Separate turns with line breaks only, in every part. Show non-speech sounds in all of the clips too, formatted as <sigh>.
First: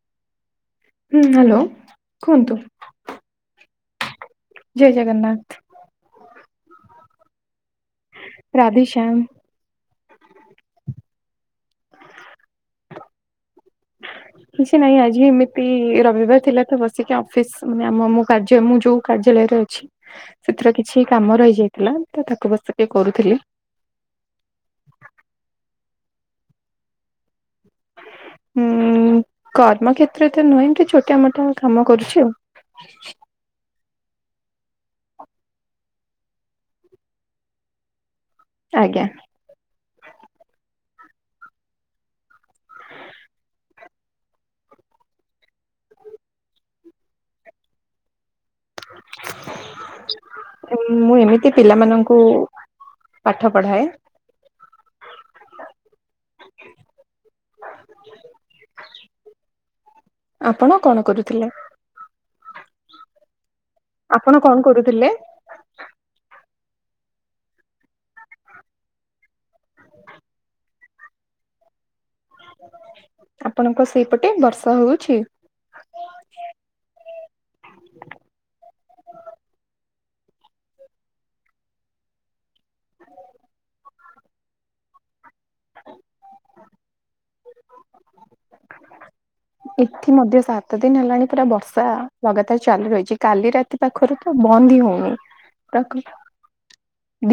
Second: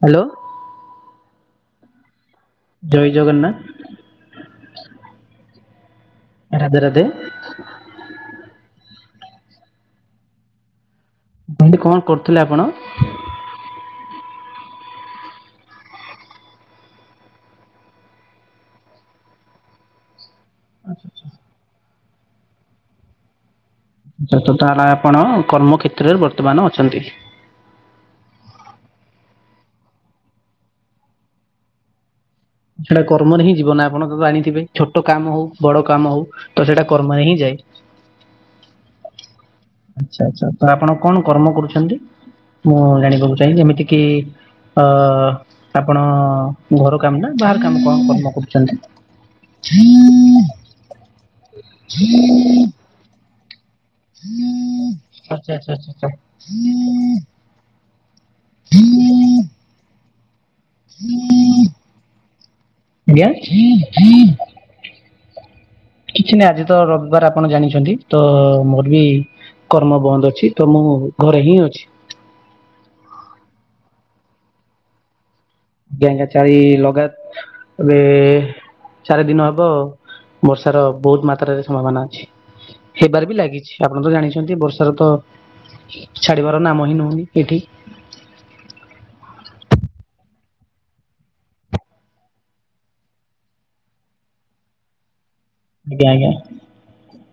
Hello.
ହୁଁ hello କୁହନ୍ତୁ।
ଜୟ ଜଗନ୍ନାଥ।
ଜୟ ଜଗନ୍ନାଥ।
ରାଧେ ରାଧେ।
ରାଧେ ଶ୍ୟାମ।
ମୁଁ କହିଲି କଣ କରୁଥିଲେ ଆପଣ। <inaudible>
କିଛି ନାଇଁ ଆଜି ଏମିତି ରବିବାର ଥିଲା ତ ବସିକି ଅଫିସ ମାନେ ଆମ ମୁଁ କାର୍ଯ୍ୟ ମୁଁ ଯୋଉ କାର୍ଯ୍ୟାଳୟରେ ଅଛି।
<inaudible>
ସେଥିର କିଛି କାମ ରହିଯାଇଥିଲା ତ ତାକୁ ବସିକି କରୁଥିଲି।
ତ ତ୍ ତାହେଲେ ଆପଣ କର୍ମ ଖେତ୍ରରେ ବର୍ତ୍ତମାନ ଅଛନ୍ତି।
ହୁଁ କର୍ମ କ୍ଷେତ୍ର ତ ନୁହେଁ ଏମତି ଛୋଟିଆ ମୋଟା କାମ କରୁଛି ଆଉ।
ସେଟା କର୍ମରେ ହିଁ ଜୀବନ ଆପଣ ତ ଜାଣିଥିବେ ଛୋଟ କାମ ହଉ ବଡ କାମ ହଉ। ତ ସେଇଟା କର୍ମରେ ହିଁ ଯାଏ।
ଆଜ୍ଞା।
ଆଚ୍ଛା ଆଚ୍ଛା ତ ଆପଣ କଣ କର୍ମ କରୁଛନ୍ତି। ମୁଁ ଜାଣିବାକୁ ଚାହେଁ ଯେମିତି କିି ଅ ଆପଣ ଘର କାମ ନା। ବାହାର କାମ କଣ କର୍ମ କରୁ ଚନ୍ତି। <inaudible>
ମୁଁ ଏମିତି ପିଲାମାନଙ୍କୁ ପାଠ ପଢ଼ାଏ।
ଆଛା ଆଛା ଆଛା ଛା।
<inaudible>
<inaudible>
ଆପଣ କଣ କରୁଥିଲେ।
ଆଜ୍ଞା।
ଆପଣ କଣ କରୁଥିଲେ।
କିଛି ନା ଆଜି ତ ରବିବାର ଆପଣ ଜାଣିଛନ୍ତି ତ ମୋର ବି କର୍ମ ବନ୍ଦ ଅଛି ତ ମୁଁ ଘରେ ହିଁ ଅଛି
ଆପଣଙ୍କ ସେଇପଟେ ବର୍ଷା ହଉଛି?
<unintelligible> ଚାରି ଦିନ ହବ ବର୍ଷାର ବହୁତ ମାତ୍ରାରେ ସମ୍ଭାବନା ଅଛି। ହେବାର ବି ଲାଗିଛି ଆପଣ ତ ଜାଣିଛନ୍ତି ବର୍ଷାର ତ ଛାଡିବାର ନାମ ହିଁ ନୋଉନି ଏଇଠି।
ଏଠି ମଧ୍ୟ ସାତ ଦିନ ହେଲାଣି ପୁରା ବର୍ଷା ଲଗାତାର ଚାଲୁ ରହିଛି କାଲି ରା ତି ପାଖରୁ ତ ବନ୍ଦ ହି ହଉନି। ତକ୍
ଆଜ୍ଞା ଆଜ୍ଞା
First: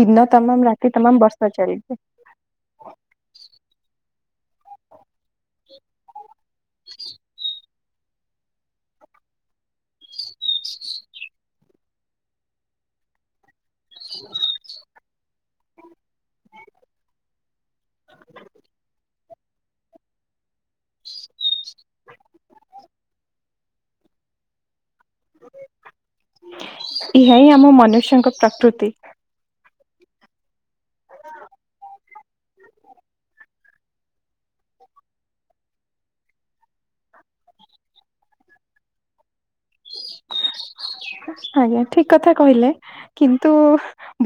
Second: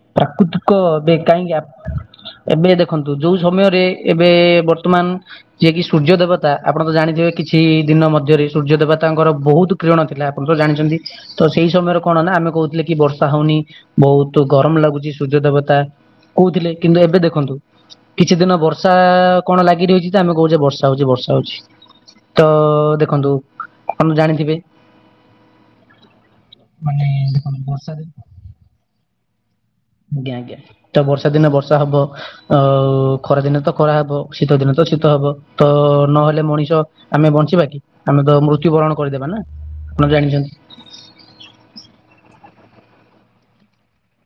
ଦିନ
ପ୍ରାକୃତିକ
ତମାମ ରାତି
ଏବେ
ତମାମ
କାହିଁକି
ବର୍ଷା
ଆପ୍
ଚାଲିଛି।
ଏବେ ଦେଖନ୍ତୁ ଯୋଉ ସମୟରେ ଏବେ ବର୍ତ୍ତମାନ ଯିଏ କିି ସୂର୍ଯ୍ୟ ଦେବତା ଆପଣ ତ ଜାଣିଥିବେ କିଛି ଦିନ ମଧ୍ୟରେ ସୂର୍ଯ୍ୟ ଦେବତାଙ୍କର ବହୁତ କିରଣ ଥିଲା। ଆପଣ ତ ଜାଣିଛନ୍ତି ତ ସେଇ ସମୟରେ କଣ ନା ଆମେ କହୁଥିଲେ କି ବର୍ଷା ହଉନି ବହୁତ ଗରମ ଲାଗୁଛି। ସୂର୍ଯ୍ୟ ଦେବତା କହୁଥିଲେ କିନ୍ତୁ ଏବେ ଦେଖନ୍ତୁ କିଛି ଦିନ ବର୍ଷା କଣ ଲାଗି ରହିଛି ତ ଆମେ କହୁଛେ ବର୍ଷା ହଉଛି ବର୍ଷା ହଉଛି। ତ ଦେଖନ୍ତୁ ଆମେ ଜାଣିଥିବେ ମାନେ
ଏହା ହିଁ
ଦେଖନ୍ତୁ
ଆମ
ବର୍ଷାରେ
ମନୁଷ୍ୟଙ୍କ ପ୍ରକୃତି
ଆଜ୍ଞା ଆଜ୍ଞା ତ ବର୍ଷା ଦିନେ ବର୍ଷା ହବ। ଆଉ ଖରାଦିନେ ତ ଖରା ହବ ଶୀତ ଦିନେ ତ ଶୀତ ହବ ତ ନହେଲେ ମଣିଷ ଆମେ ବଞ୍ଚିବା କି ଆମେ ତ ମୃତ୍ୟୁ ବରଣ କରିଦବା ନା ଆପଣ ଜାଣିଛନ୍ତି।
ଆଜ୍ଞା ଠିକ କଥା କହିଲେ କିନ୍ତୁ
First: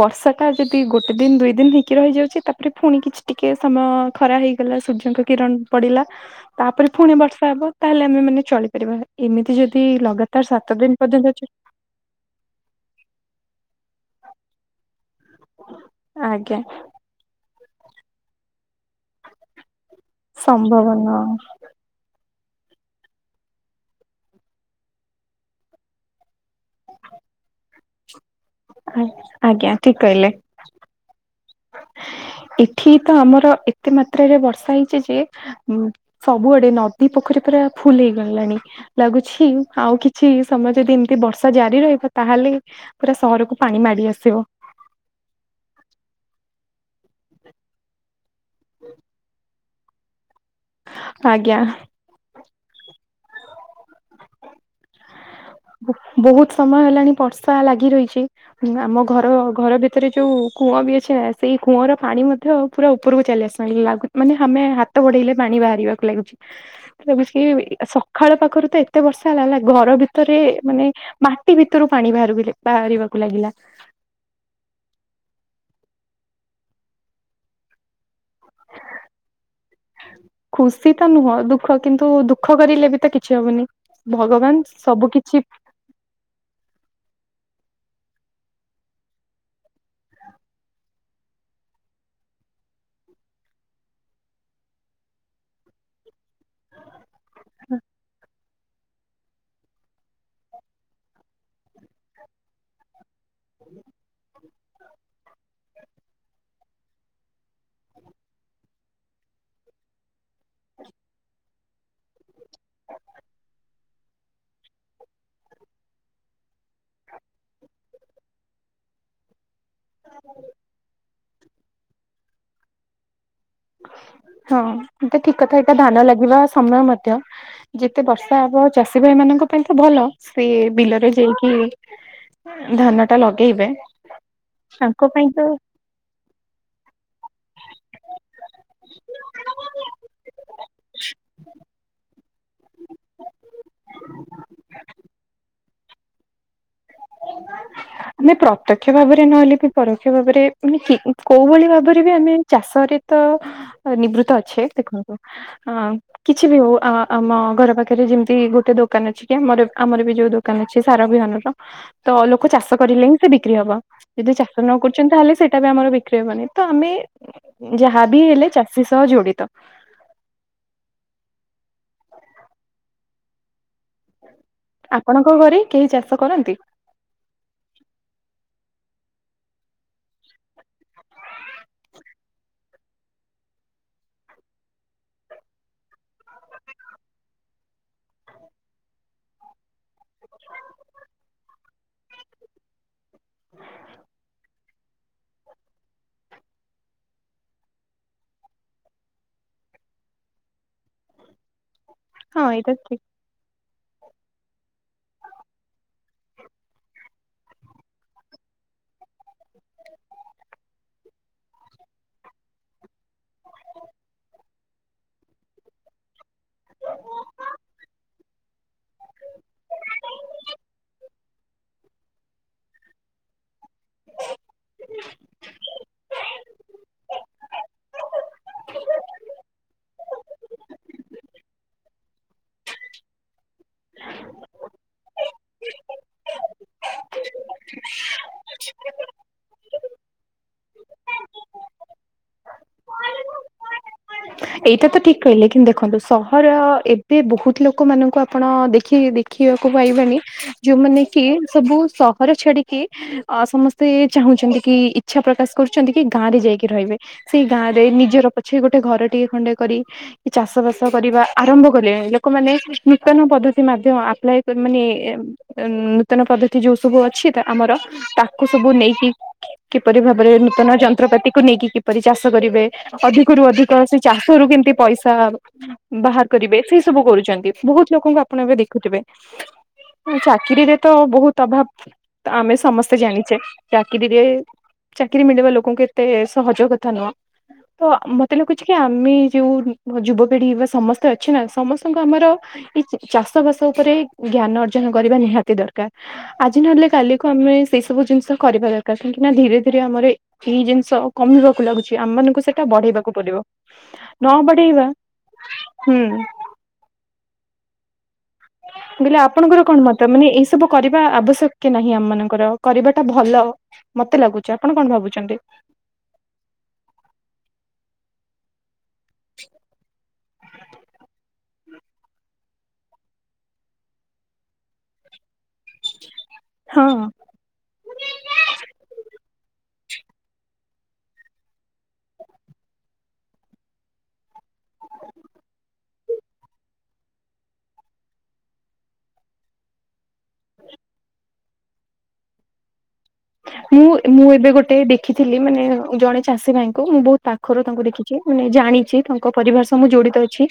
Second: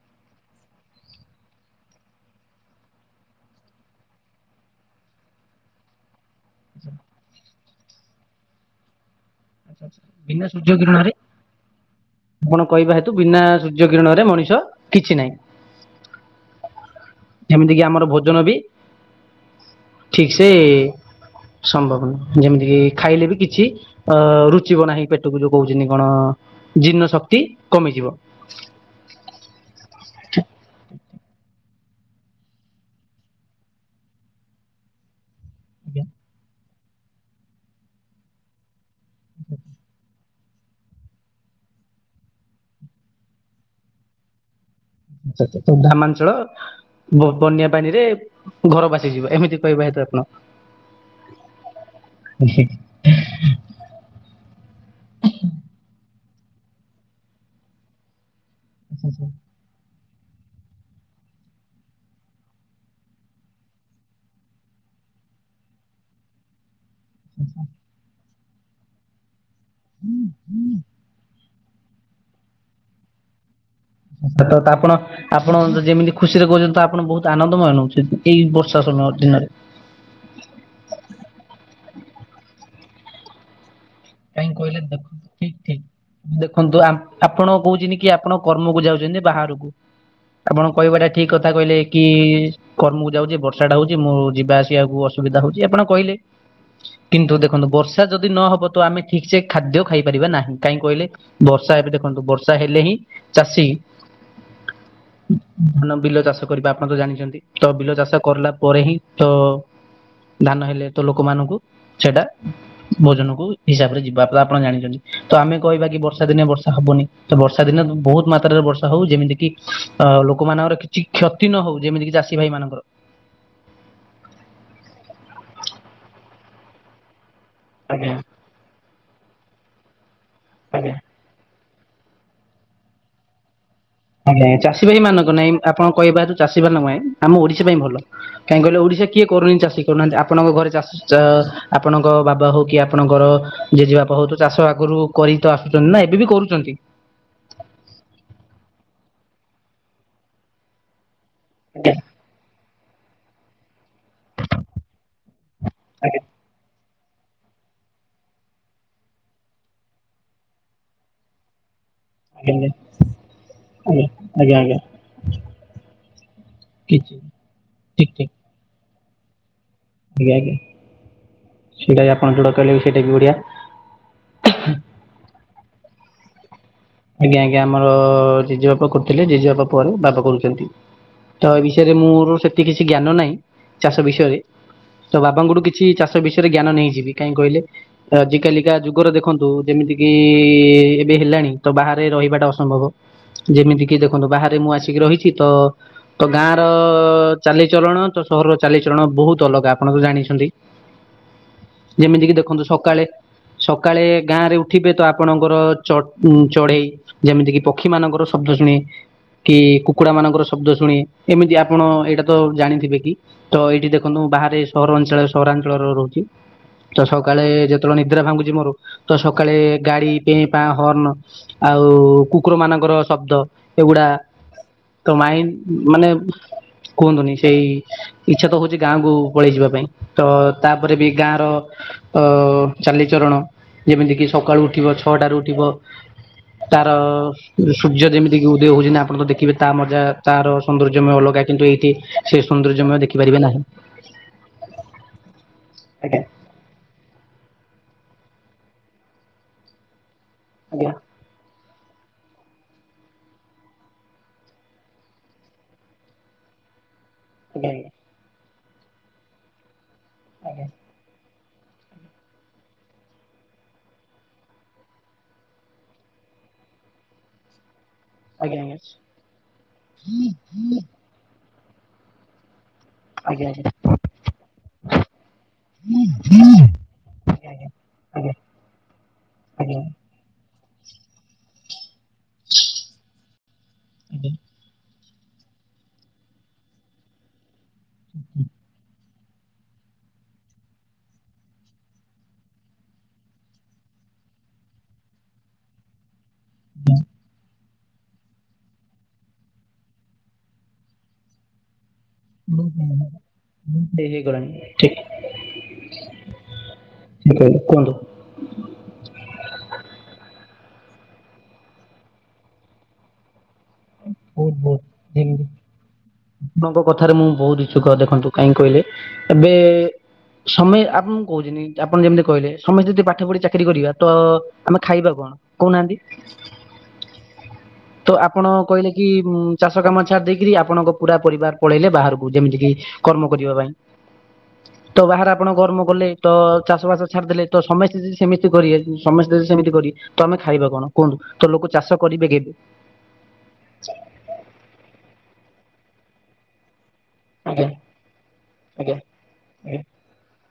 ବର୍ଷା ଟା ଯଦି ଗୋଟେ ଦିନ ଦୁଇ ଦିନ ହେଇକି ରହିଯାଉଛି ତାପରେ ଫୁଣି କିଛି ଟିକେ ସମୟ ଖରା ହେଇଗଲା ସୂର୍ଯ୍ୟଙ୍କ କିରଣ ପଡିଲା। ତାପରେ ଫୁଣି ବର୍ଷା ହବ ତାହେଲେ ଆମେ ମାନେ ଚଳିପାରିବା ଏମିତି ଯଦି
ବିନା
ଲଗାତାର
ସୂର୍ଯ୍ୟ
ସାତ ଦିନ
କିରଣରେ
ପର୍ଯ୍ୟନ୍ତ
ଆପଣ କହିବା ହେତୁ ବିନା ସୂର୍ଯ୍ୟ କିରଣରେ ମଣିଷ କିଛି ନାହିଁ।
ଆଜ୍ଞା।
ଏମିତି କି ଆମର ଭୋଜନ ବି ଠିକ ସେ
ସମ୍ଭବ ନୁହଁ
ସମ୍ଭବ ନୁହଁ ଯେମିତି କି ଖାଇଲେ ବି କିଛି ଅ ରୁଚିବ ନାହିଁ ପେଟକୁ ଯୋଉ କହୁଛନ୍ତି କଣ ଜୀର୍ଣ୍ଣ ଶକ୍ତି କମିଯିବ।
ଆ ଆଜ୍ଞା ଠିକ କହିଲେ। ଏଠି ତ ଆମର ଏତେ ମାତ୍ରାରେ ବର୍ଷା ହେଇଛି ଯେ ଉ
ଆଚ୍ଛା,
ସବୁଆଡେ ନଦୀ ପୋଖରୀ ପୁରା ଫୁଲ୍ ହେଇଗଲାଣି। ଲାଗୁଛି ଆଉ କିଛି ସମୟ ଯଦି ଏମତି ବର୍ଷା ଜାରି ରହିବ ତାହେଲେ ପୁରା ସହରକୁ ପାଣି ମାଡି ଆସିବ।
ଆଛ ଆଛା ତ ଗ୍ରାମାଞ୍ଚଳ ବ ବନ୍ୟା ପାଣି ରେ ଘର ଭାସିଯିବ ଏମିତି ପାଇବେ ହୁଏତ ଆପଣ <unintelligible>
ଆଜ୍ଞା।
ହିଁ ହିଁ
ବହୁତ ସମୟ ହେଲାଣି ବର୍ଷା ଲାଗି ରହିଛି ଆମ ଘର ଘର ଭିତ ତରେ ଯୋଉ କୂଅ ବି ଅଛ ସେଇ କୂଅର ପାଣି ମଧ୍ୟ ପୁରା ଉପରକୁ ଚାଲି ଆସିଲାଣି ଲାଗୁ ମାନେ ହାମେ ହାତ ବଢେଇଲେ ପାଣି ବାହାରିବାକୁ ଲାଗୁଛି।
<unintelligible>
ସକାଳ ପାଖରୁ ତ ଏତେ ବର୍ଷା ହେଲା ହେଲା ଘର ଭିତ ତରେ ମାନେ ମାଟି ଭିତରୁ ପାଣି ବାହାର ବାହାରିବାକୁ ଲାଗିଲା।
ଆଛ ତା ଆପଣ ଆପଣ ମାନେ ତ ଯେମିତି ଖୁସିରେ କହୁଛନ୍ତି ତ ଆପଣ ବହୁତ ଆନନ୍ଦମୟ ନେଉଛନ୍ତି ଏଇ ବର୍ଷା ସମୟ ଦିନରେ।
ଖୁସି ତ ନୁହଁ ଦୁଃଖ କିନ୍ତୁ ଦୁଃଖ କରିଲେ ବି ତ କିଛି ହବନି।
କାହିଁକି
ଭଗବାନ
କହିଲେ
ସବୁ
ଦେଖନ୍ତୁ
କିଛି
ଠିକ ଠିକ ଦେଖନ୍ତୁ ଆମ୍ ଆପଣ କହୁଛନ୍ତି କି ଆପଣ କର୍ମକୁ ଯାଉଛନ୍ତି ବାହାରକୁ। ଆପଣ କହିବାଟା ଠିକ କଥା କହିଲେ କି କର୍ମକୁ ଯାଉଛି ବର୍ଷାଟା ହଉଛି ମୁଁ ଯିବା ଆସିବାକୁ ଅସୁବିଧା ହଉଛି ଆପଣ କହିଲେ। କିନ୍ତୁ ଦେଖନ୍ତୁ ବର୍ଷା ଯଦି ନହବ ତ ଆମେ ଠିକ୍ ସେ ଖାଦ୍ୟ ଖାଇପାରିବା ନାହିଁ କାହିଁକି କହିଲେ ବର୍ଷା ଏବେ ଦେଖନ୍ତୁ ବର୍ଷା ହେଲେ ହିଁ ଚାଷୀ ଧାନ ବିଲ ଚାଷ କରିବା। ଆପଣ ତ ଜାଣିଛନ୍ତି ତ ବିଲ ଚାଷ କରିଲା ପରେ ହିଁ ତ ଧାନ ହେଲେ ତ ଲୋକମାନଙ୍କୁ ସେଇଟା ଭୋଜନ କୁ ହିସାବ ରେ ଯିବା ଆପଣ ଜାଣିଛନ୍ତି ତ ଆମେ କହିବା କି ବର୍ଷା ଦିନେ ବର୍ଷା ହବନି ତ ବର୍ଷା ଦିନେ ବହୁତ୍ ମାତ୍ରା ରେ ବର୍ଷା ହଉ ଯେମିତି କି ଲୋକମାନଙ୍କର କିଛି କ୍ଷତି ନ ହଉ ଯେମିତିକି ଚାଷୀ ଭାଇ ମାନଙ୍କର।
ହଁ ତ ଠିକ୍ କଥା ଏଇଟା ଧାନ ଲାଗିବା ସମୟ ମଧ୍ୟ। ଯେତେ
ଆଜ୍ଞା
ବର୍ଷା ହବ ଚାଷୀ ଭାଇ ମାନଙ୍କ ପାଇଁ ତ ଭଲ ସେ
ଆଜ୍ଞା
ବିଲରେ ଯାଇକି ଧାନ ଟା ଲଗେଇବେ।
ଆଜ୍ଞା ଚାଷୀ
ତାଙ୍କ
ଭାଇ
ପାଇଁ
ମାନଙ୍କ
ତ
ନାଇଁ ଆପଣ କହିବା ଚାଷୀ ମାନଙ୍କ ପାଇଁ ଆମ ଓଡ଼ିଶା ପାଇଁ ଭଲ। କାଇଁ କହିଲେ ଓଡ଼ିଶା କିଏ କରୁନି ଚାଷୀ ଆପଣଙ୍କ ଘରେ ଚାଷ ଚା ଆପଣଙ୍କ ବାବା ହଉ କି ଆପଣଙ୍କର ଜେଜେବାପା <unintelligible> ତ ଚାଷ ଆଗରୁ କରି ତ ଆସୁଛନ୍ତି ନା ଏବେ ବି କରୁଛନ୍ତି?
ଆମେ ପ୍ରତ୍ୟକ୍ଷ ଭାବରେ ନହେଲେ ବି ପରୋକ୍ଷ ଭାବରେ ମାନେ କୋଉ ଭଳି
ଆଜ୍ଞା
ଭାବରେ ବି ଆମେ ଚାଷରେ ତ ନିବୃତ୍ତ ଅଛେ ଦେଖନ୍ତୁ ହଁ
ଆଜ୍ଞା
କି କିଛି ବି ହଉ ଆ ଆମ ଘର ପାଖରେ ଯେମିତି ଗୋଟେ ଦୋକାନ ଅଛି କି ଆମର ଆମର ବି ଯୋଉ ଦୋ ଦୋକାନ ଅଛି ସାର ବିହନ ତ ତ ଲୋକ
ଆଜ୍ଞା
ଚାଷ କରିଲେ ହିଁ ସେ ବିକ୍ରି ହବ
ଆଜ୍ଞା
ଯଦି ଚାଷ
ଆଜ୍ଞା
ନ
ଆଜ୍ଞା
କରୁଛନ୍ତି ତାହେଲେ ସେଇଟା ବି ଆମର ବିକ୍ରି ହବନି। ତ ଆମେ
କିଛି
ଯାହା
ଠିକ
ବି ହେଲେ ଚାଷୀ ସହ ଜଡ଼ିତ।
ଆଜ୍ଞା ଆଜ୍ଞା ସେଟା କି ଆପଣ ଯୋଉଟା କହିଲେ ବି ସେଇଟା ବି ବଢ଼ିଆ।
ଆପଣଙ୍କ ଘରେ କେହି ଚାଷ କରନ୍ତି?
ଆଜ୍ଞା ଆଜ୍ଞା ଆମର ଜେଜେ ବାପା କରୁଥିଲେ ଜେଜେ ବାପା ପରେ ବାପା କରୁଛନ୍ତି। ତ ଏ ବିଷୟରେ ମୋର ସେତିକି କିଛି ଜ୍ଞାନ ନାହିଁ ଚାଷ ବିଷୟରେ ତ ବାପାଙ୍କଠୁ କି କିଛି ଚାଷ ବିଷୟରେ ଜ୍ଞାନ ନେଇଯିବି କାଇଁ କହିଲେ ଆଜିକାଲିକା ଯୁଗରେ ଦେଖନ୍ତୁ ଯେମିତିକି ଏବେ ହେଲାଣି। ତ ବାହାରେ ରହିବା ଟା ଅସମ୍ଭବ ଯେମିତି କି ଦେଖନ୍ତୁ ବାହାରେ ମୁଁ ଆସିକି ରହିଛି ତ ତ ଗାଁ ର ଚାଲି ଚରଣ ତ ସହରର ଚାଲି ଚଳଣ ବହୁତ୍ ଅଲଗା ଆପଣ ତ ଜାଣିଛନ୍ତି। ଯେମିତି କି
ହଁ
ଦେଖନ୍ତୁ
ଏଇଟା ଠିକ।
ସକାଳେ ସକାଳେ ଗାଁ ରେ ଉଠିବେ ତ ଆପଣଙ୍କର ଚ ଉଁ ଚଢ଼େଇ ଯେମିତି କି ପକ୍ଷୀ ମାନଙ୍କର ଶବ୍ଦ ଶୁଣି କି କୁକୁଡ଼ା ମାନଙ୍କର ଶବ୍ଦ ଶୁଣି ଏମିତି ଆପଣ ଏଇଟା ତ ଜାଣିଥିବେ କି? ତ ଏଇଠି ଦେଖନ୍ତୁ ବାହାରେ ସହରା ଅଞ୍ଚଳ ସହରାଞ୍ଚଳର ରହୁଛି। ତ ସକାଳେ ଯେତେବେଳେ ନିଦ୍ରା ଭାଙ୍ଗୁଛି ମୋର ତ ସକାଳେ ଗାଡି ପେଁ ପାଁ ହର୍ନ୍। ଆଉ କୁକୁର ମାନଙ୍କର ଶବ୍ଦ ଏଗୁଡା଼ ତ ମାଇଣ୍ଡି ମାନେ କୁହନ୍ତୁନି ସେଇ ଇଚ୍ଛା ତ ହଉଛି ଗାଁକୁ ପଳେଇ ଯିବା ପାଇଁ ତ ତାପରେ ବି ଗାଁର ଅ ଚାଲି ଚରଣ ଯେମିତି କିି ସକାଳୁ ଉଠିବ ଛଅଟାରୁ ଉଠିବ। ତାର ସୂର୍ଯ୍ୟ ଯେମିତି କି ଉଦୟ ହଉଛି ନା ଆପଣ ଦେଖିବେ। ତା ମଜା ତାର ସୌନ୍ଦର୍ଯ୍ୟମୟ ଅଲଗା କିନ୍ତୁ ଏଇଠି ସେ ସୌନ୍ଦର୍ଯ୍ୟମୟ ଦେଖିପାରିବେ ନାହିଁ।
ଏଇଟା ତ ଠିକ୍ କହିଲେ କିନ୍ତୁ ଦେଖନ୍ତୁ
ଆଜ୍ଞା
ସହର ଏ ଏ ବହୁତ୍ ଲୋକମାନଙ୍କୁ ଆପଣ ଦେଖି ଦେଖିବାକୁ ପାଇବେନି
ଆଜ୍ଞା
ଯୋଉମାନେ କି ସବୁ ସହର ଛାଡି଼କି ଅ ସମସ୍ତେ ଚାହୁଁଛନ୍ତି କି ଇଚ୍ଛା ପ୍ରକାଶ କରୁଛନ୍ତି କି ଗାଁ ରେ ଯାଇକି ରହିବେ। ସେଇ ଗାଁ
ଆଜ୍ଞା
ରେ ନିଜର ପଛେ ଗୋଟେ ଘର ଟିକେ ଖଣ୍ଡେ କରି ଚାଷ
ଆଜ୍ଞା
ବାସ କରିବା ଆରମ୍ଭ କଲେଣି ଲୋକମାନେ ନୂତନ ପଦ୍ଧତି ମାଧ୍ୟମ ଅପ୍ଲାଇ ମାନେ ଉଁ ନୂତନ ପଦ୍ଧତି ଯୋଉ ସବୁ ଅଛି ତ ଆମର ତାକୁ
ଆଜ୍ଞା ଆଜ୍ଞା
ସବୁ ନେଇକି କିପରି ଭାବରେ ନୂତନ ଯନ୍ତ୍ରପାତିକୁ ନେଇକି କିପରି ଚାଷ କରିବେ? ଅଧିକରୁୁ
ଆଜ୍ଞା ଆଜ୍ଞା
ଅଧିକ ସେଇ ଚାଷରୁ କେମତି ପଇସା ବାହାର କରିବେ, ସେ ଏଇ ସବୁ କରୁଛନ୍ତି
ଆଜ୍ଞା
ବହୁତ ଲୋକଙ୍କୁ ଆପଣ ଏବେ ଦେଖୁଥିବେ।
ଆଜ୍ଞା
ଚାକିରୀରେ ତ ବହୁତ ଅଭାବ ତ ଆମେ ସମସ୍ତେ ଜାଣିଛେ। ଚାକିରୀରେ ଚାକିରୀ ମିଳିବା ଲୋକଙ୍କୁ ଏତେ ସହଜ କଥା ନୁହଁ ତ ମ ମତେ ଲଖୁଛି କି ଆମେ ଯୋଉ ଯୁବପିଢି ବା ସମସ୍ତେ ଅଛି ନା ସମସ୍ତଙ୍କୁ ଆମର ଏଇ ଚାଷ ବାସ ଉପରେ ଜ୍ଞାନ ଅର୍ଜନ କରିବା ନିହାତି ଦରକାର। ଆଜି ନହେଲେ କାଲିକୁ ଆମେ ସେଇ ସବୁ ଜିନିଷ କରିବା ଦରକାର କାହିଁକି ନା ଧୀରେ ଧୀରେ ଆମର ଏଇ ଜିନିଷ କମିବାକୁ ଲାଗୁଛି ଆମ ମାନ କୁ ସେଟା ବଢେଇବାକୁ ପଡିବ
ଡେରି
ନ
ହେଇଗଲାଣି
ବଢେଇବା,
ଠିକ୍
ହୁଁ।
<inaudible> କୁହନ୍ତୁ।
ମୁଁ କହିଲି ଆପଣଙ୍କର କଣ ମତ ମାନେ ଏଇ ସବୁ କରିବା ଆବଶ୍ୟକ କି ନାହିଁ ଆମ ମାନଙ୍କର କରିବାଟା ଭଲ ମତେ ଲାଗୁଛି
ବହୁତ
ଆପଣ
ବହୁତ
କଣ
<inaudible>
ଭାବୁଛନ୍ତି
ଆପଣଙ୍କ କଥାରେ ମୁଁ ବହୁତ ଇଛୁକ ଦେଖନ୍ତୁ କାହିଁକି କହିଲେ ଏବେ ସମସ୍ତେ ଆପଣଙ୍କୁ କହୁଛନ୍ତି ଆପଣ ଯେମିତି କହିଲେ ସମସ୍ତେ ଯଦି ପାଠ ପଢି ଚାକିରି କରିବା ତ ଆମେ ଖାଇବା କଣ? କହୁନାହାନ୍ତି
ହଁ।
ତ ଆ ଆପଣ କହିଲେ କି ଚାଷ କାମ ଛାଡ଼ି ଦେଇକିରି ଆପଣଙ୍କ ପୁରା ପରିବାର ପଳେଇଲେ ବାହାରକୁ ଯେମିତିକି କର୍ମ କରିବା ପାଇଁ। ତ ବାହାରେ ଆପଣ କର୍ମ କଲେ ତ ଚାଷ ବାସ ଛାଡ଼ିଦେଲେ, ତ ସମସ୍ତେ ଯଦି ସେମିତି କରିବେ ସମସ୍ତେ ଯଦି ସେମିତି କରିବେ ତମେ ଖାଇବ କଣ କୁହନ୍ତୁ, ତ ଲୋକ ଚାଷ କରିବେ କେମି
ମୁଁ ମୁଁ ଏବେ ଗୋଟେ ଦେଖିଥିଲି ମାନେ ଜଣେ ଚାଷୀ ଭାଇଙ୍କୁ ମୁଁ ବହୁତ ପାଖରୁ
ଆଜ୍ଞା
ତାଙ୍କୁ ଦେଖିଛି ମାନେ
ଆଜ୍ଞା
ଜାଣିଛି ତାଙ୍କ ପରିବାର ସହ
ଆଜ୍ଞା
ମୁଁ ଜଡିତ ଅଛି,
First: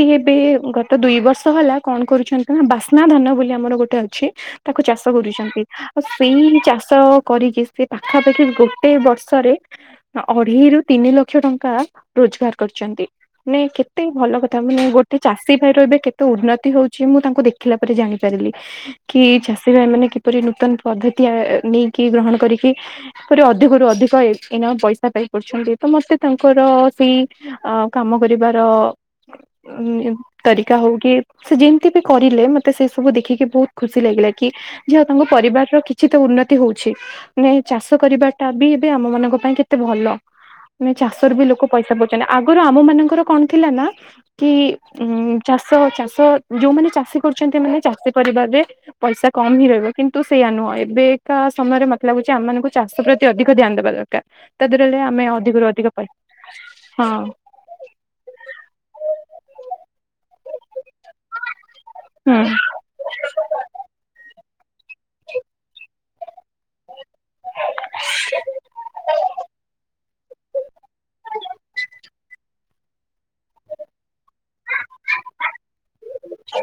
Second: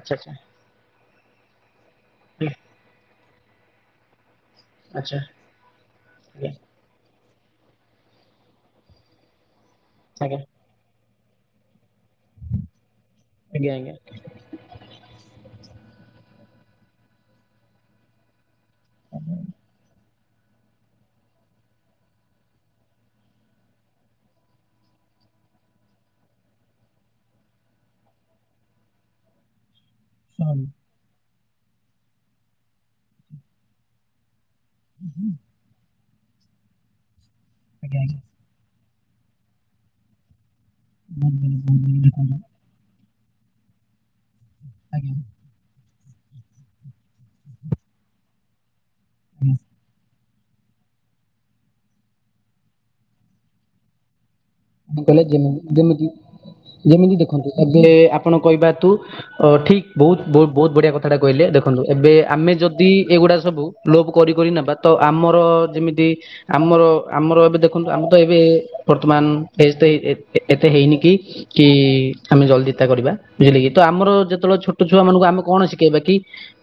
ଆଚ୍ଛା
ଏବେ ଗ ତ ଦୁଇ ବର୍ଷ ହେଲା କଣ କରୁଛନ୍ତି ନା ବାସ୍ନା ଧାନ ବୋଲି ଆମର ଗୋଟେ ଅଛି ତାକୁ ଚାଷ
ଆଚ୍ଛା ଆଜ୍ଞା ଆଚ୍ଛା
କରୁଛନ୍ତି ଆଉ ସେଇ ଚା ଷ କରିକି ସେ ପାଖାପାଖି ଗୋଟେ ବର୍ଷରେ ହଁ
ଆଜ୍ଞା
ଅଢେଇରୁ ତିନି ଲକ୍ଷ ଟଙ୍କା ରୋଜଗାର କରିଛନ୍ତି, ମାନେ
ଆଜ୍ଞା ଆଜ୍ଞା ଆଜ୍ଞା।
କେତେ ଭଲ କଥା ମାନେ ଗୋ ଟେ ଚାଷୀ ଭାଇ ର ଏବେ କେତେ ଉନ୍ନତି ହଉଛି ମୁଁ ତାଙ୍କୁ ଦେଖିଲା ପରେ ଜାଣି ପାରିଲି। କି ଚାଷୀ ଭାଇ ମାନେ କିପରି ନୂତନ ପଦ୍ଧତି ନେଇକି ଗ୍ରହଣ କରିକି ତାଙ୍କର ଅଧିକରୁୁ ଅଧିକ ଏ ଏଇନା ପଇସା ପାଇପାରୁଛନ୍ତି ତ ମତେ ତାଙ୍କର ସେଇ ଅ କାମ କରିବାର
ହଁ
ତରିକା ହଉ କି ସେ ଯେମିତି ବି କରିଲେ ମତେ ସେ ସବୁ ଦେଖିକି ବହୁତ ଖୁସି ଲାଗିଲା କି ଯାହା ହଉ ତାଙ୍କ ପରିବାରର କି କିଛିିତ ଉନ୍ନତି ହଉଛି, ମାନେ ଚାଷ
ଆଜ୍ଞା ଆଜ୍ଞା।
କରିବାଟା ବି ଏବେ ଆମ ମାନଙ୍କ ପାଇଁ କେତେ ଭଲ। ମାନେ ଚାଷରୁ ବି ଲୋକ ପଇସା ପାଉଛନ୍ତି, ଆଗରୁ ଆମ ମାନଙ୍କର କଣ ଥିଲା ନା କି ଚାଷ ଚାଷ ଯୋଉମାନେ ଚାଷୀ କରୁଛନ୍ତି ଏ ମାନେ ଚାଷୀ ପରିବାରରେ ପଇସା କମ୍ ହିଁ ରହିବ କିନ୍ତୁ ନ୍ତୁ ସେଇୟା ନୁହଁ ଏବେକା ସମୟରେ ମତେ ଲାଗୁଛି ଆମ ମାନଙ୍କୁ ଚାଷ ପ୍ରତି ଅଧିକ ଧ୍ୟାନ ଦେବା ଦରକାର। ତା ଦେହରେ ଆମେ
<unintelligible> ଯେମୁ
ଅଧିକରୁ ଅଧିକ
ଯେମିତି
ପାଇ
ଯେମିତି
ହଁ।
ଦେଖନ୍ତୁ ଏବେରେ ଆପଣ କହିବା ତୁ ଅ ଠିକ୍ ବହୁତ ବହୁତ ବହୁତ ବଢିଆ କଥାଟା କହିଲେ ଦେଖନ୍ତୁ ଏବେ
ହୁଁ।
ଆମେ ଯଦି ଏଗୁଡା ସବୁ ଲୋପ କରି କରି ନେବା ତ ଆମର ଯେମିତି ଆମର ଆମର ଏବେ ଦେଖନ୍ତୁ ଆମର ତ ଏବେ ବର୍ତ୍ତମାନ ଏଜ୍ ତ ଏତେ ହେଇନି କି କି ଆମେ ଜଲ୍ଦି ତା କରିବା ବୁଝିଲେ କି, ତ ଆମର ଯେତେବେଳେ ଛୋଟ ଛୁଆ ମାନଙ୍କୁ ଆମେ କଣ ଶିଖେଇବା କି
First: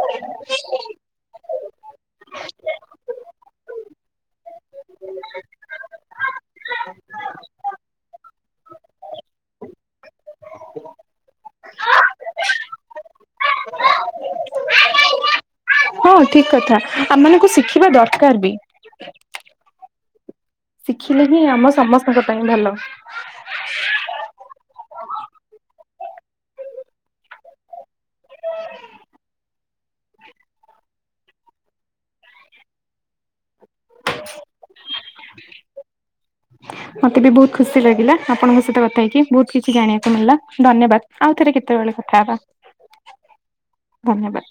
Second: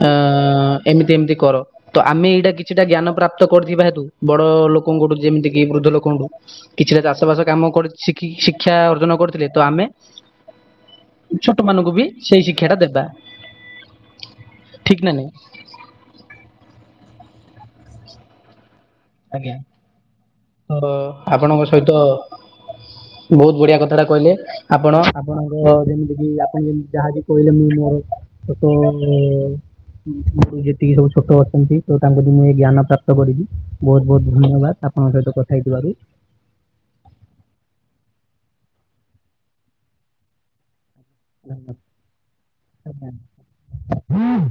ଅଁ ଏମିତି ଏମିତି କର। ତ ଆମେ ଏଇଟା କିଛିଟା ଜ୍ଞାନ ପ୍ରାପ୍ତ କରିଥିବା ହେତୁ ବଡ ଲୋକଙ୍କଠୁ ଯେମିତି କିି ବୃଦ୍ଧ ଲୋକଙ୍କଠୁ କିଛିଟା ଚାଷ ବାସ କାମ କରି ଶିଖି ଶିକ୍ଷା ଅର୍ଜନ କରିଥିଲେ ତ ଆମେ ଛୋଟ ମାନଙ୍କୁ ବି ସେଇ ଶିକ୍ଷା ଟା ଦେବା। ଠିକ୍ ନା ନାଇଁ?
ହଁ, ଠିକ୍ କଥା ଆମମାନଙ୍କୁ ଶିଖିବା ଦରକାର ବି।
ଆଜ୍ଞା, ତ
ଶିଖିଲେ ହିଁ ଆମ
ଆପଣଙ୍କ ସହିତ
ସମସ୍ତଙ୍କ ପାଇଁ ଭଲ।
ବହୁତ ବଢିଆ କଥା ଟା କହିଲେ ଆପଣ ଆପଣଙ୍କ ଯେମିତିକି ଆପଣ ଯେମତି ଯାହାକି କହିଲେ ମୁଁ ମୋର ଛୋଟ ମୋର ସବୁ ଯେତିକି ସବୁ ଛୋଟ ଅଛନ୍ତି ତ ତାଙ୍କୁଠୁ ମୁଁ ଏ ଜ୍ଞାନ ପ୍ରାପ୍ତ କରିବି। ବହୁତ୍ ବହୁତ୍ ଧନ୍ୟବାଦ ଆପଣଙ୍କ ସହିତ କଥା ହେଇଥିବାରୁ।
ମତେ ବି ବହୁତ୍ ଖୁସି ଲାଗିଲା, ଆପଣଙ୍କ ସହିତ କଥା ହେଇକି ବହୁତ୍ କିଛି ଜାଣିବାକୁ ମିଳିଲା, ଧନ୍ୟବାଦ। ଆଉଥରେ
ଧନ୍ୟବାଦ
କେତେବେଳେ କଥା ହେବା
ଆଜ୍ଞା
ଧନ୍ୟବାଦ।